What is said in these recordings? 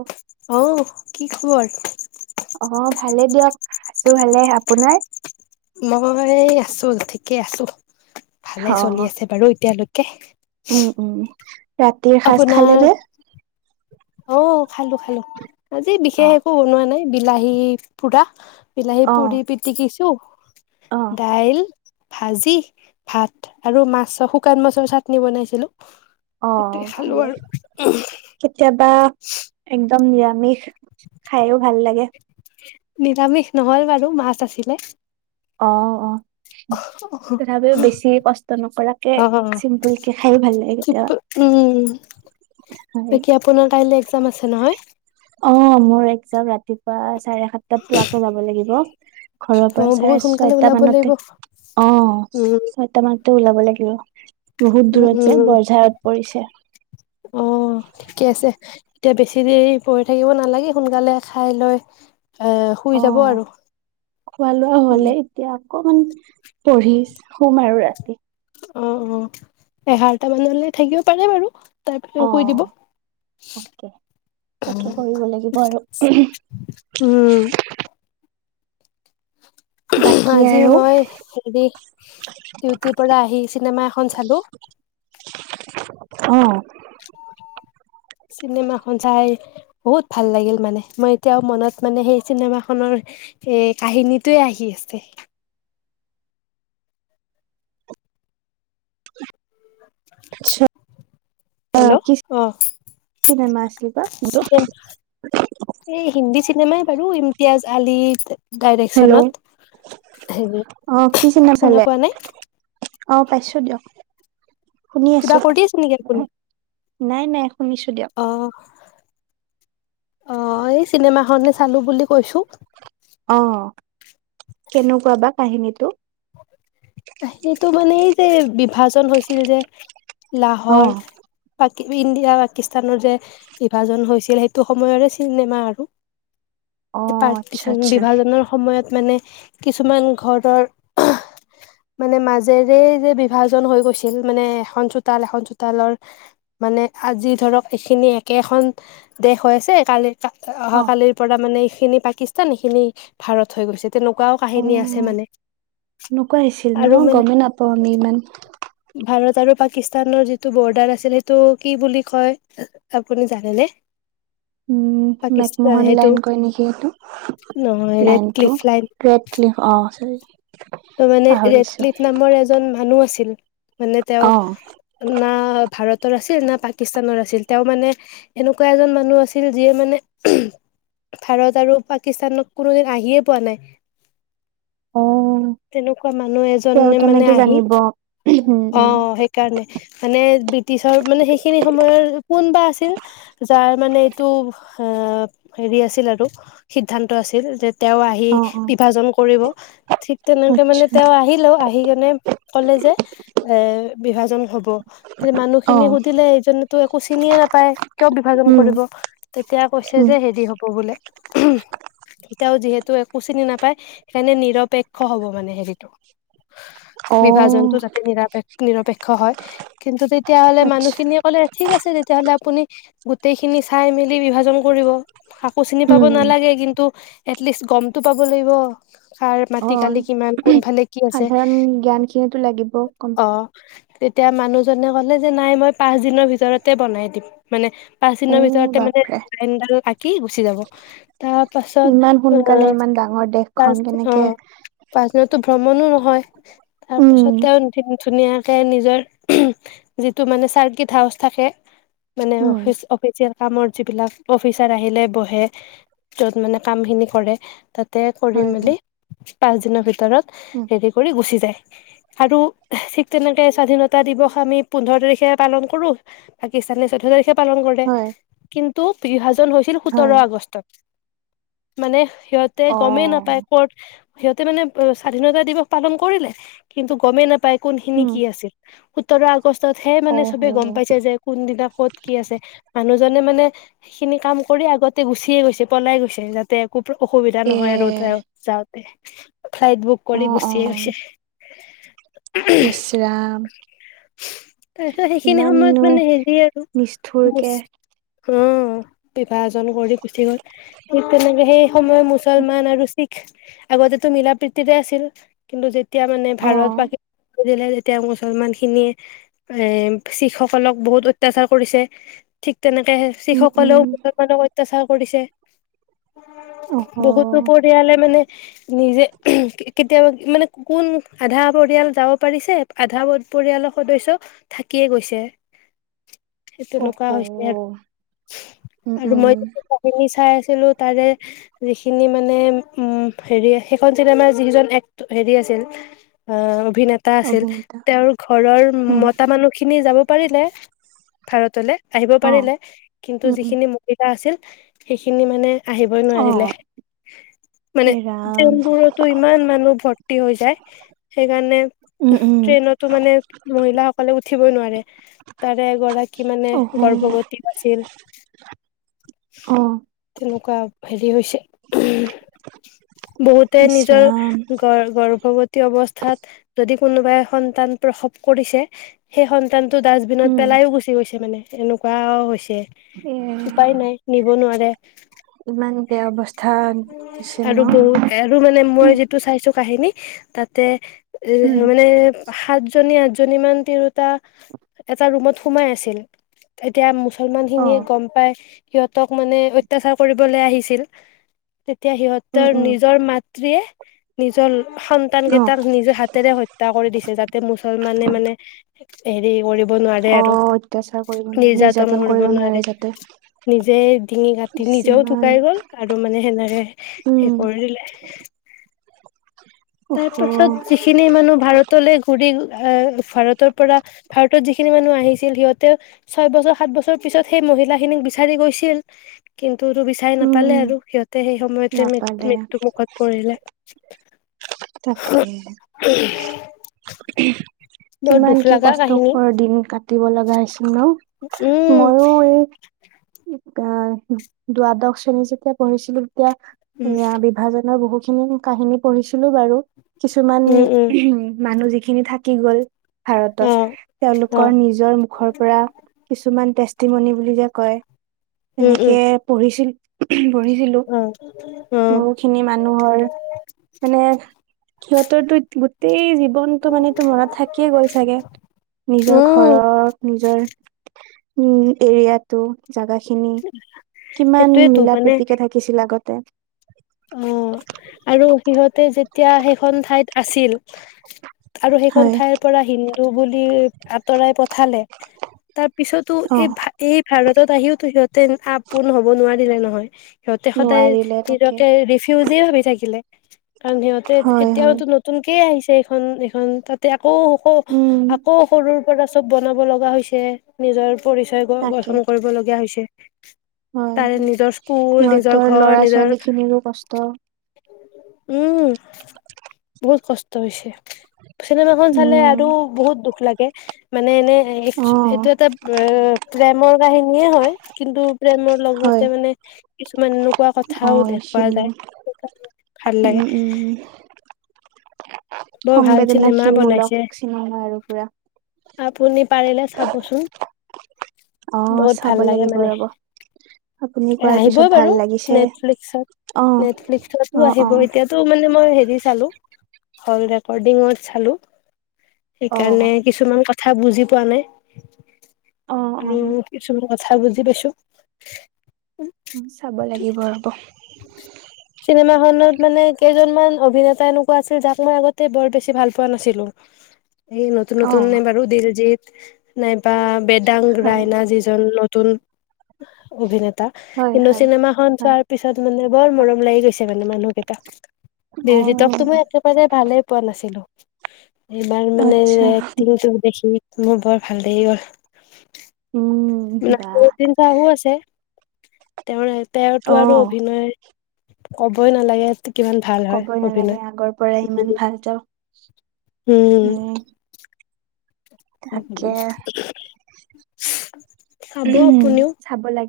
অ' আহ কি খবৰ? ভালে দিয়ক আছো ভালে আপোনাৰ? মই আছো ঠিকেই আছো। ভালে চলি অ' আছে বাৰু এতিয়ালৈকে। কে উম উম। ৰাতিৰ সাজ আপোনাৰ খালে নে? অ খালো খালো আজি বিশেষ অ', একো বনোৱা নাই। বিলাহী পোৰা। বিলাহী পুৰি অ', পিটিকিছো অ', দাইল ভাজি ভাত আৰু মাছ শুকান মাছৰ চাটনি বনাইছিলো। অ সেইটোৱে খালো ভালে আৰু। কেতিয়াবা বা [unintelligible] একদম নিৰামিষ খাইও ভাল লাগে নিৰামিষ নহ'ল বাৰু মাছ আছিলে অ অ তথাপিও বেছি কষ্ট নকৰাকে অ' চিম্পুল কে খাই ভাল লাগে কেতিয়াবা উম হয় বাকী আপোনাৰ কাইলৈ এক্জাম আছে নহয় অ মোৰ একজাম ৰাতিপুৱা আছে চাৰে সাত তাত পোৱাকে যাব লাগিব ঘৰৰ পৰা অ' বহুত চাৰে সোনকালে ছয়টা ওলাব লাগিব। মানতে অ উম ছয়টা মানতে ওলাব লাগিব বহুত উম দূৰত যে উম বৰঝাৰত পৰিছে অ ঠিকে আছে এতিয়া বেছি দেৰি পঢ়ি থাকিব নালাগে সোনকালে খাই লৈ এ শুই অ যাব আৰু খোৱা লোৱা উম হ'লে এতিয়া অকমান পঢ়িছ সোম আৰু ৰাতি অ অ এঘাৰটা মানলে থাকিব পাৰিম আৰু অ তাৰপিছত শুই দিব তাকে তাকে কৰিব লাগিব আৰু উম উমহ বাকী আজি আৰু মই হেৰি ডিউটিৰ পৰা আহি চিনেমা এখন চালো অ চিনেমাখন চাই বহুত ভাল লাগিল মানে মই এতিয়াও মনত মানে সেই চিনেমাখনৰ এ কাহিনীটোৱে আহি আছে আচ্ছা হেল্ল' কি অহ চিনেমা আছিল বা চিনে এই হিন্দী চিনেমাই বাৰু ইমতিয়াজ আলি ডাইৰেকচনত হেল্ল' হেৰি আহ কি চিনেমা শুনা চালে পোৱা নাই অ পাইছোঁ দিয়ক শুনি কিবা আছো। কৰি আছে নেকি আপুনি নাই নাই শুনিছো দিয়ক। আহ অ এই চিনেমাখনে চালো বুলি কৈছো অ কেনেকুৱা বা কাহিনীটো পাহলেটো মানে এই যে বিভাজন হৈছিল যে অ লাহৰ ইণ্ডিয়া পাকিস্তানৰ যে বিভাজন হৈছিল সেইটো সময়ৰে চিনেমা আৰু অ আচ্ছা পাৰটিচন আচ্ছা। বিভাজনৰ সময়ত মানে কিছুমান ঘৰৰ মানে মাজেৰে যে বিভাজন হৈ গৈছিল মানে এখন চোতাল এখন চোতালৰ মানে আজি ধৰক এইখিনি একেখন দেশ হৈ আছে কালি অ অহাকালিৰ পৰা মানে এইখিনি পাকিস্তান এইখিনি ভাৰত হৈ গৈছে তেনেকোৱাও কাহিনী আছে মানে নোকোৱা আহিছিল ন আৰু মানে গমেই নাপাওঁ আমি ইমান ভাৰত আৰু পাকিস্তানৰ যিটো বৰ্ডাৰ আছিল সেইটো কি বুলি কয় আপুনি জানেনে উম পাকিস্তান মেকমোহন সেইটো লাইন কৰেয় নেকি নহয় সেইটো ৰেড লাইনতটো ক্লিফ লাইন ৰেড ক্লিভ অ ত মানে ৰেড পাহৰিছো ক্লিত নামৰ এজন মানুহ আছিল মানে তেওঁ অ'। না ভাৰতৰ আছিল না পাকিস্তানৰ আছিল আছিল তেওঁ মানে এনেকুৱা এজন মানুহ আছিল যিয়ে মানে ভাৰত আৰু পাকিস্তানক কোনোদিন আহিয়ে পোৱা নাই অ তেনেকুৱা মানুহ তেওঁ এজনে মানে কেনেকে আহি জানিব অ উম সেইকাৰণে মানে ব্ৰিটিছৰ মানে সেইখিনি সময়ৰ কোনবা আছিল যাৰ মানে এইটো এ হেৰি আছিল আৰু সিদ্ধান্ত আছিল যে তেওঁ আহি অ অ। বিভাজন কৰিব িক তেনেকে মানে আচ্ছা তেওঁ আহিলেও আহি কেনে ক'লে যে এ বিভাজন হ অ মানুহখিনি সুধিলে এইজনেতো একো চিনিয়ে নাপায় কিয় বিভাজন উম, কৰিব তেতিয়া কৈছে উম। যে হেৰি হব বোলে এতিয়াও যিহেতু কুচি নাপায় সেইকাৰণে নিৰপেক্ষ হব মানে হেৰিটো অ বিভাজনতটো যাতে নিৰাপে নিৰপেক্ষ হয় কিন্তু তেতিয়া হ'লে আচ্ছা মানুহখিনিয়ে ক'লে ঠিক আছে তেতিয়াাহ'লে আপুনি গোটেইখিনি চাই মেলি বিভাজন কৰিব শাকো চিনি পাব উম। নালাগে কিন্তু এটলিষ্ট গমতটো পাব লাগিব কাৰ ম অ সাধাৰণ জ্ঞান খিনিতো লাগিব কম অ তেতিয়া মানুহজনে কলে যে নাই মই পাঁচ দিনৰ ভিতৰতে বনাই দিম মানে পাঁচ অ দিনৰ ভিতৰতে মানে বাপৰে। লাইনডাল আঁকি গুচি যাব তাৰ পাছত ইমান অ সোনকালে ইমান ডাঙৰ দেশখন পচ অ কেনেকে পাচনাতো ভ্ৰমণ নহয় তপা সতে উম ধুনীয়াকে নিজৰ যিটো মানে চাৰ্কিিত হাউচ থাকে মানে উম অফিচ অফিচিয়েল কামৰ যিবিলাক অফিচাৰ আহিলে বহে য'ত মানে কাম খিনি কৰে তাত কৰি হয় হয়। মেলি পাঁচ দিনৰ ভিতৰত উম হেৰি কৰি গুচি যায় আৰু ঠিক তেনেকে স্বাধীনতা দিৱস আমি পোন্ধৰ তাৰিখে পালন কৰো পাকিস্তানে চৈধয় তাৰিখে পালং গো হয় কিন্তু তহ ন হৈছিল সোতৰ হয় আগষ্টত মানে সিহঁতে অ গমেই নাপায় ক'ত সিহঁতে মানে স্বাধীনতা দিৱস পালন কৰিলে কিন্তু গমেই নাপায় কোনখিনি উম কি আছিল উত্তৰ আগ কষ্টত হে অ মানে হ। চবে গম পাইছে যে কোনদিনা ক'ত কি আছে মানুহজনে মানে সেইখিনি কাম কৰি আগতে গুচিয়ে গৈছে পলাই গৈছে যাতে খুব অসুবিধা এ নহয় ৰ'দ যাওঁাত তে ফ্লাইট বুক অ কৰি অ গুচিয়ে গৈছে উ ইচ ৰাম। তাৰপিছত সেইখিনি সময়ত ইমাননো মানে হেৰি আৰু নিষ্ঠুৰকে অ বিভ এাজ কৰি পুঠি গ'ল ঠিক তেনেকে সেই সময় মুছলমান আৰু শিখ আগতেতো মিলা প্ৰীতিৰে আছিল কিন্তু এতিয়া মানে ভাৰত অ', পাকিসান এতিয়া মুছলমান খিনিয়ে এ শিখসকলক বহুত অত্যাচাৰ কৰিছে ঠিক তেনেকে উম, শিখসকলেও উম, মুছলমানৰ অত্যাচাৰ কৰিছে অহ। বহুতো পৰিয়ালে মানে নিজে কেতিয়াবা মানে কোন আধা পৰিয়াল যাব পাৰিছে আধা পৰিয়ালৰ সদস্য় থাকিয়ে গৈছে। সেই অহ, তেনেকুৱা হৈছে। আৰু উম, আৰু মই উম। য কাহিনী চাই আছিলো। তাৰে যিখিনি মানে। হেৰি সেইখন চিনেমাৰ যিজন এক হেৰি আছিল অ। অভিনেতা আছিল অভিনেতা, তেওঁৰ ঘৰৰ উম, মতা মানুহখিনি যাব পাৰিলে। ভাৰতলৈ। আহিব অ', পাৰিলে কিন্তু উম, উম, যিখিনি মহিলা আছিল। সেইখিনি মানে। আহিবই নোৱাৰিলে। অ', এ ৰাম, জেংবোৰতো ইমান মানুহ ভৰ্তি। হৈ যায়। সেইকাৰণে। উম, উম। ট্ৰেইনতো মানে মহিলাসকলে উঠি। উঠিবই নোৱাৰে। তাৰে এগৰাকী মানে অহ, গৰ্ভৱতী আছিল অ', তেনেকুৱা হেৰি হৈছে। বহুতে ইচ নিজৰ ৰাম, গ গৰ্ভৱতী অৱস্থাত যদি।। কোনোবাই সন্তানটো প্ৰসব কৰিছে। সেই সন্তান।। টেন টো ডাষ্টবিনত উম, পেলাওঁ গুচি গৈছে মানে।। এনেকুৱাও হৈছে। এ উপায় নাই নিব নোৱাৰে।। ইমান বেয়া অৱস্থা হৈছিল আৰু ন? বহু আৰু মানে মই উম, যিটো চাইছো।। কাহিনী তাতে। এ উম, মানে সাত। জনী আঠজনী মান তিৰোতা এটা ৰুমত সোমাই আছিল। এতিয়া সিমান খিনি অ', গম পাই। সিহঁতক মানে অত্যাচাৰ কৰিবলৈ আহিছিল। তেতিয়া সিহঁত। উম, তেওঁৰ উম, নিজৰ মাত। মাতৃয়ে। নিজৰ সন্তান অ', কেইটাক নিজে হাতেৰে হত্যা কৰি দিছে তাত। মুছলমানে মানে হেৰি কৰিব। নোৱাৰে আৰু অ', অত্যাচাৰ কৰিব নোৱাৰে, নিৰ্যাতন কৰিব নোৱাৰে। যাতে। নিজে ডিঙি কাটি ইচ নিজেও ইমান, ঢুকাই গল আৰু মানে সেনেকে। স উম, কৰি দিলে। তাৰ অহ, পাছত যিখিনি মানুহ ভাৰতলৈ ঘুৰিল।। এ ভাৰতৰ পৰা ভাৰতত যিখিনি মানুহ আহিছিল। সিহঁতেও ছয় বছৰ সাত বছৰ পিছত সেই মহিলা খিনিক বিচাৰি গৈছিল। কিন্তু।। তো বিচাৰি উম, নাপালে উম, আৰু সিহঁতে সেই সময়তে, মৃ নাপালে মৃত্যু মুখত পঢ়িলে। [inaudible] তাকেই।। বৰ দুখ কিমান কি লগা কাহিনী কষ্টকৰ দিন কাটিব লগা হৈছিল। ন উম। অ দ্বাদশ শ্ৰেণী যেতিয়া পঢ়িছিলো।। তেতিয়া উম সেয়া বিভাজনৰ বহুত।। নতুন নতুন কাহিনী পঢ়িছো। ছিলো বাৰু কিছুমান উম উম উ মানুজিক সেই খিনি থাকি গ'ল ভাৰতত অ অ তেওঁলোকৰ নিজৰ মুখৰ পৰা কিছুমান পতিমণি বুলি যে কয় উম তেনেকে উম পঢ়িছিল উম অ অ বহুখিনি মানুহৰ সিহঁতৰো গোটেই জীৱনতটো মানেো মনত থাকিয়ে গ'ল চাগে নিজৰ উম ঘৰৰত নিজৰ উম এৰিয়াাতটো জাগা খিনি কিমান সেইটোয়েতো মিলা মানে প্ৰীতিকে থাকিছিল আগত [inaudible] তে যেতিয়া সেইখন ঠাইত আছিল [inaudible] আৰু সেইখন হয় ঠাইৰ পৰা হিন্দু বুলি আঁতৰাই পঠালে তাৰ পিছতো অ এই এই ভাৰতত আহিওতো সিহঁতে আপোন হ'ব নোৱাৰি দিলে নহয় সিহঁতে সদায় নোৱাৰিলে নিজ তাকে িজ ভাবি থাকিলে কাৰণ সিহঁতে হয় হয় এতিয়াওতো নতুনক আহিছে এইখন এখন তাতে আকৌক উম আকৌ সৰুৰ ত চব বনাব লগা হৈছে নিজৰ পৰিচয় গ তাকে গঠন কৰিবলগীয়া হৈছে উ হয় হয় নিজৰ সিহঁতৰ ঘৰ লৰা নিজৰ ছোৱালী খিনিৰ উম বহুত কষ্ট ত হৈছে চিনেমা খন চালে উম আৰু বহুত দুখ লাগে মানে এনে অ এইটো এটা প্ৰেমৰ কাহিনী িয়ে হয় কিন্তু প্ৰেমৰ হয় লগতে মানে কিছুমান এনেকুৱা কথাও দেখ িনি উম উম উ বৰ ভাল চিনেমা সংবেদনাশীলমূলক বনাইছে চিনেমা আৰু পুৰা। আপুনি পাৰিলে চাবচোন। অ বহুত চাব ভাল লাগে লাগিব মানে ৰ'ব। আপুনি কোৱাৰ পিছত আহিবই বাৰু ভাল লাগিছে অ নেটফ্লিক্সত অ নেটফ্লিক্সতো অ আহিব এতিয়াাতো মানে মই হে ৰিল চালো হল ৰেকডিঙত চালো। অ সেইকাৰণে কিছুমান ক কথা বুজি পোৱা নাই। অ অ আৰু কথা বুজি পাইছো। উম চাব লাগিব ৰ'ব। চিনেমাখনত মানে কেইজনমান অভিনেতা এনেকুৱা আছিল যাক মই আগতে বৰ বেছি ভাল পোৱা নাছিলো। এই নতুন অ নতুন এ বাৰু দিলজিত। নাইবা বেড। হয় ডাংৰাইনা যিজন তুন অভিনে তা হয়, কিন্তু হয়, চিনেমা খন হয়। চোৱাৰ পিছত মানে বৰ মৰম লাগি গৈছে মানে মানুহকেইটা দিলজিকটো অ', মই একেবাৰেে ভালে পোৱা নাছিলো। এইবাৰ মানে আচ্ছা, এক্টিংটো দেখি মোৰ বৰ ভাল লাগি গ'ল। উম, বাহ! নাছিৰুদ্দিন শ্বাহো আছে। তেওঁৰ তেওঁৰতো আৰু অ', অভিনয় ক'বই নালাগে। কিমান ভাল হয় কবই নালাগে, অভিনয় আগৰ পৰাই ইমান ভাল তেওঁ। উম! তাকে চাব আপুনিও।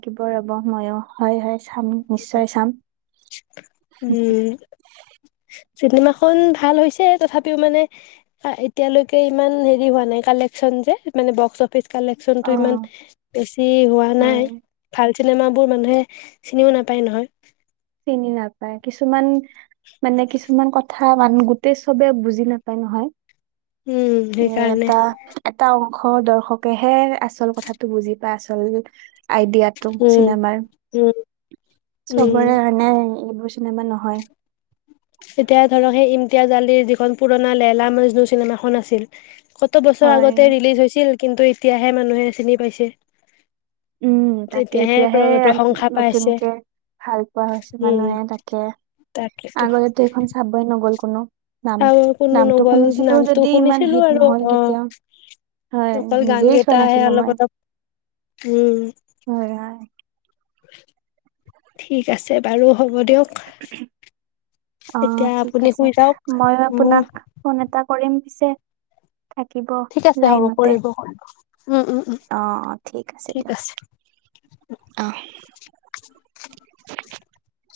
থাকিব ৰ'ব ময়ো, হয়। হয়। চাম নিশ্চয় চাম। উম। ‌ চিনেমা খন ভাল হৈছে, তথাপিও মানে, এতিয়ালৈকে ইমান হেৰি হোৱা নাই, কালেকচন যে মানে বক্স অফিচ। ‌ কালেকচন টো ইমান অ', বেছি হোৱা নাই হয়, ভাল চিনেমাবোৰ মানুহে চিনিও নাপায় নহয়। চিনি নাপায় কিছুমান মানে কিছুমান কথা। ‌ ক মানে গোটেই চবে বুজি নাপায় নহয়। উম অ' সেইকাৰণে এটা, এটা। দৰ্শকেহে আচল কথাাতটো বুজি পায়, আচল। ‌ আইডিয়াটো উম চিনেমাৰ। উম উম চবৰে আনে উ এইবোৰ চিনেমা নহয়। এতিয়া ধৰক সেই ইমটিয়া গাল যিখন পুৰণা লৈলা মজনু চিনেমাখন আছিল ‌ কত বছৰ হয়। আগতে ৰিলিজ হৈছিল। কিন্তু এতিয়াহে মানুহে চিনি পাইছে। উম তাকে, প্ৰ এতিয়াহে প্ৰশংসা পাইছে নতুনকে ভাল পোৱা হৈছে উম মানুহে তাকে তাকেতো আগতেতো এখন চাবই নগ'ল। কোনো। নাম আৰু কোনো নামটো নগল, শুনিছিলো নামটো যদি ইমান হিট শুনিছিলোঁ আৰু, নহ'ল অ, কেতিয়া হয় অকল গান নিজেই চোৱা কেইটাহে নাছিলো মই অলপ অলপ উম। উম। হয় হয় ঠিক আছে। বাৰু হ'ব দিয়ক, অ এতিয়া ঠিক আপুনি আছে শুই যাওক, মই আপোনাক ফোন উম। এটা কৰিম পিছে। থাকিব ঠিক আছে হ'ব লাইনতে, কৰিব উম, উম, উম, অ ঠিক আছে, দিয়ক, অ'হ।